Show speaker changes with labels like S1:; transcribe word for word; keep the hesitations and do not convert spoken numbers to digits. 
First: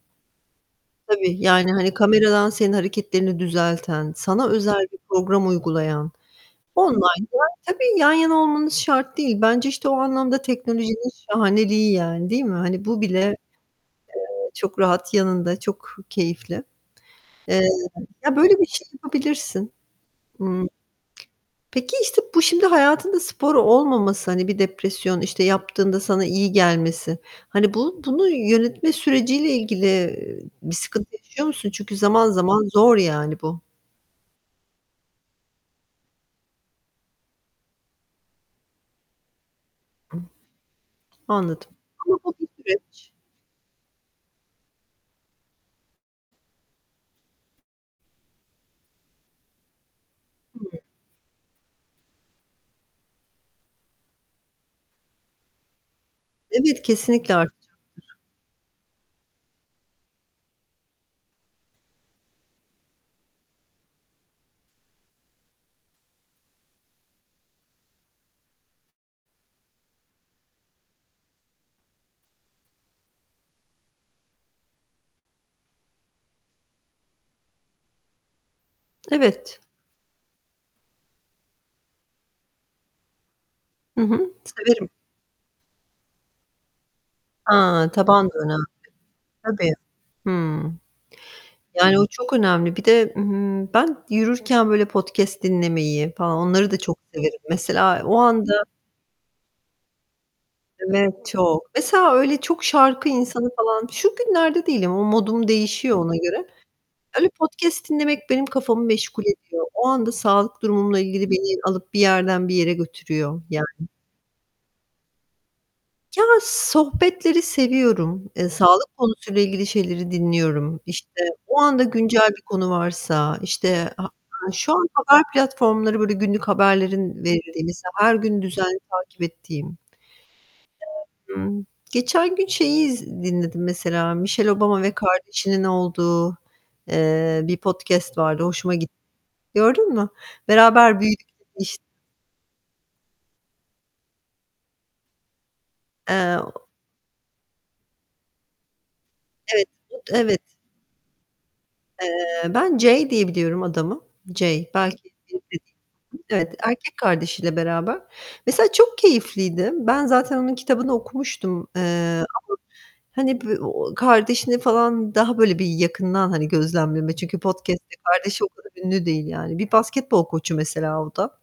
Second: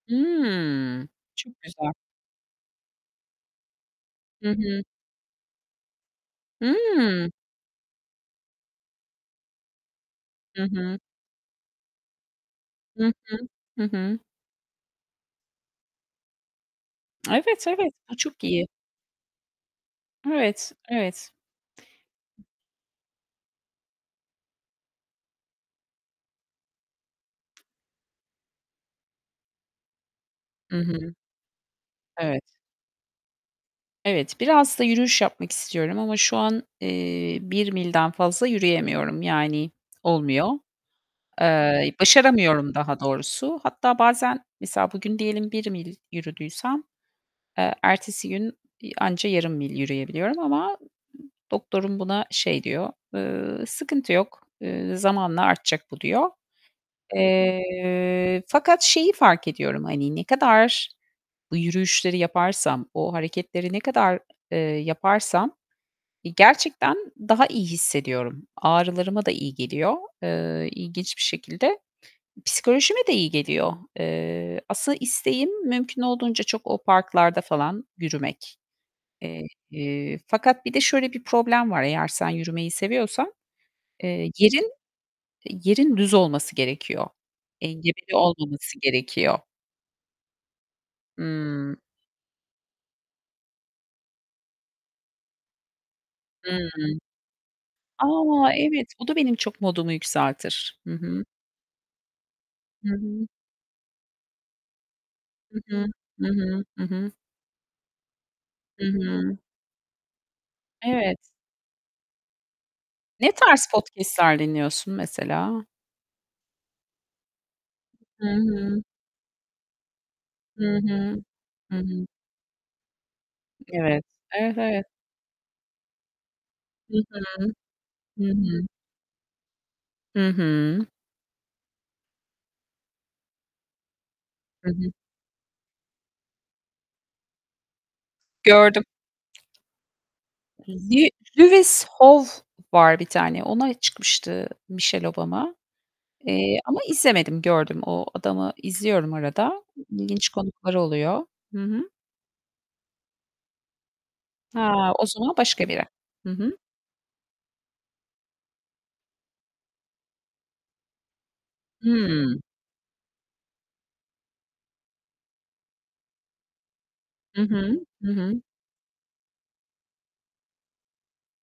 S1: Hıı.
S2: Tabii,
S1: Çok
S2: yani,
S1: güzel.
S2: hani, kameradan senin hareketlerini düzelten, sana
S1: Hı
S2: özel
S1: hı.
S2: bir program uygulayan,
S1: Hıı.
S2: online'da Tabii, yan yana olmanız şart değil. Bence, işte, o anlamda
S1: Hı hı.
S2: teknolojinin şahaneliği yani, değil mi? Hani, bu
S1: Hı
S2: bile,
S1: hı. Hı hı.
S2: eee, çok rahat yanında çok keyifli.
S1: Evet,
S2: Eee,
S1: evet. Bu
S2: ya,
S1: çok
S2: böyle bir
S1: iyi.
S2: şey yapabilirsin. Hıı.
S1: Evet, evet.
S2: Peki, işte, bu şimdi hayatında spor olmaması, hani, bir depresyon, işte, yaptığında sana iyi gelmesi, hani, bu bunu yönetme süreciyle ilgili, iii,
S1: I
S2: bir sıkıntı
S1: hı.
S2: yaşıyor musun? Çünkü zaman
S1: Evet.
S2: zaman zor, yani, bu.
S1: Evet. Biraz da yürüyüş yapmak istiyorum ama şu an, eee, bir milden fazla yürüyemiyorum, yani
S2: Ih.
S1: olmuyor.
S2: Anladım.
S1: Eee,
S2: Ama bu bir
S1: başaramıyorum daha
S2: süreç.
S1: doğrusu. Hatta bazen mesela, bugün diyelim bir mil yürüdüysem, eee, ertesi gün, iii, anca yarım mil yürüyebiliyorum ama
S2: Hıı.
S1: doktorum buna şey diyor, eee, "Sıkıntı yok, eee, zamanla artacak bu." diyor.
S2: Evet, kesinlikle artacaktır.
S1: Eee, fakat şeyi fark ediyorum, hani, ne kadar bu yürüyüşleri yaparsam, o hareketleri ne kadar, eee, yaparsam, iii, gerçekten daha iyi hissediyorum. Ağrılarıma da iyi geliyor, eee, ilginç bir şekilde. Psikolojime de iyi geliyor. Eee, aslında isteğim mümkün olduğunca çok o parklarda falan yürümek.
S2: Evet.
S1: Eee, fakat bir de şöyle bir problem var; eğer sen yürümeyi seviyorsan,
S2: Hı
S1: eee,
S2: hı.
S1: yerin
S2: Severim.
S1: yerin düz olması gerekiyor.
S2: A,
S1: Engebeli
S2: taban da önemli.
S1: olmaması gerekiyor.
S2: Tabii. Hıı.
S1: Hıı.
S2: Yani, o çok önemli. Bir de, ımm, ben yürürken, böyle, podcast dinlemeyi falan
S1: Hıı.
S2: onları da çok severim. Mesela o
S1: A,
S2: anda
S1: evet, bu da benim çok modumu yükseltir. Hı hı.
S2: Evet, çok. Mesela öyle çok
S1: Hı
S2: şarkı
S1: hı.
S2: insanı falan şu günlerde değilim, o modum
S1: Hı hı.
S2: değişiyor ona
S1: Hı
S2: göre.
S1: hı. Hı hı.
S2: Öyle podcast dinlemek benim kafamı
S1: Hı
S2: meşgul
S1: hı.
S2: ediyor. O anda sağlık durumumla ilgili
S1: Evet.
S2: beni alıp bir yerden bir yere
S1: Ne
S2: götürüyor yani.
S1: tarz podcast'ler dinliyorsun mesela?
S2: Ya, sohbetleri
S1: Hı
S2: seviyorum. Eee,
S1: hı.
S2: sağlık konusuyla ilgili şeyleri
S1: Hı
S2: dinliyorum. İşte,
S1: hı.
S2: o
S1: Hı
S2: anda
S1: hı.
S2: güncel bir konu varsa, işte,
S1: Evet.
S2: ha aaa,
S1: Evet,
S2: şu
S1: evet.
S2: an haber platformları, böyle, günlük
S1: Hı
S2: haberlerin
S1: hı.
S2: verildiği mesela, her
S1: Hı
S2: gün
S1: hı.
S2: düzenli takip ettiğim.
S1: Hı hı.
S2: [unintelligible] Imm, geçen gün şeyi iz dinledim mesela, Michelle
S1: Hı
S2: Obama
S1: hı.
S2: ve kardeşinin olduğu, eee, bir podcast vardı, hoşuma
S1: Gördüm.
S2: gitti. Gördün mü? "Beraber
S1: Bir
S2: büyüdük." demiş
S1: Lewis Howes var bir tane. Ona çıkmıştı Michelle Obama.
S2: Eee,
S1: Eee,
S2: o
S1: ama izlemedim, gördüm. O adamı izliyorum arada.
S2: Evet.
S1: İ ilginç
S2: [unintelligible] Evet.
S1: konuklar oluyor. Hı hı.
S2: Eee, Ben Jay diye biliyorum adamı. Jay.
S1: Ha, o
S2: Belki
S1: zaman başka biri.
S2: [unintelligible]
S1: Hı
S2: Evet.
S1: hı.
S2: Erkek kardeşiyle beraber. Mesela çok keyifliydi. Ben zaten onun kitabını okumuştum, eee, ama,
S1: Hıı.
S2: hani, bi o kardeşini falan daha böyle bir yakından, hani, gözlemleme çünkü
S1: Hı hı.
S2: podcast'te
S1: Hı hı.
S2: kardeşi o kadar ünlü değil yani. Bir basketbol koçu, mesela, o da.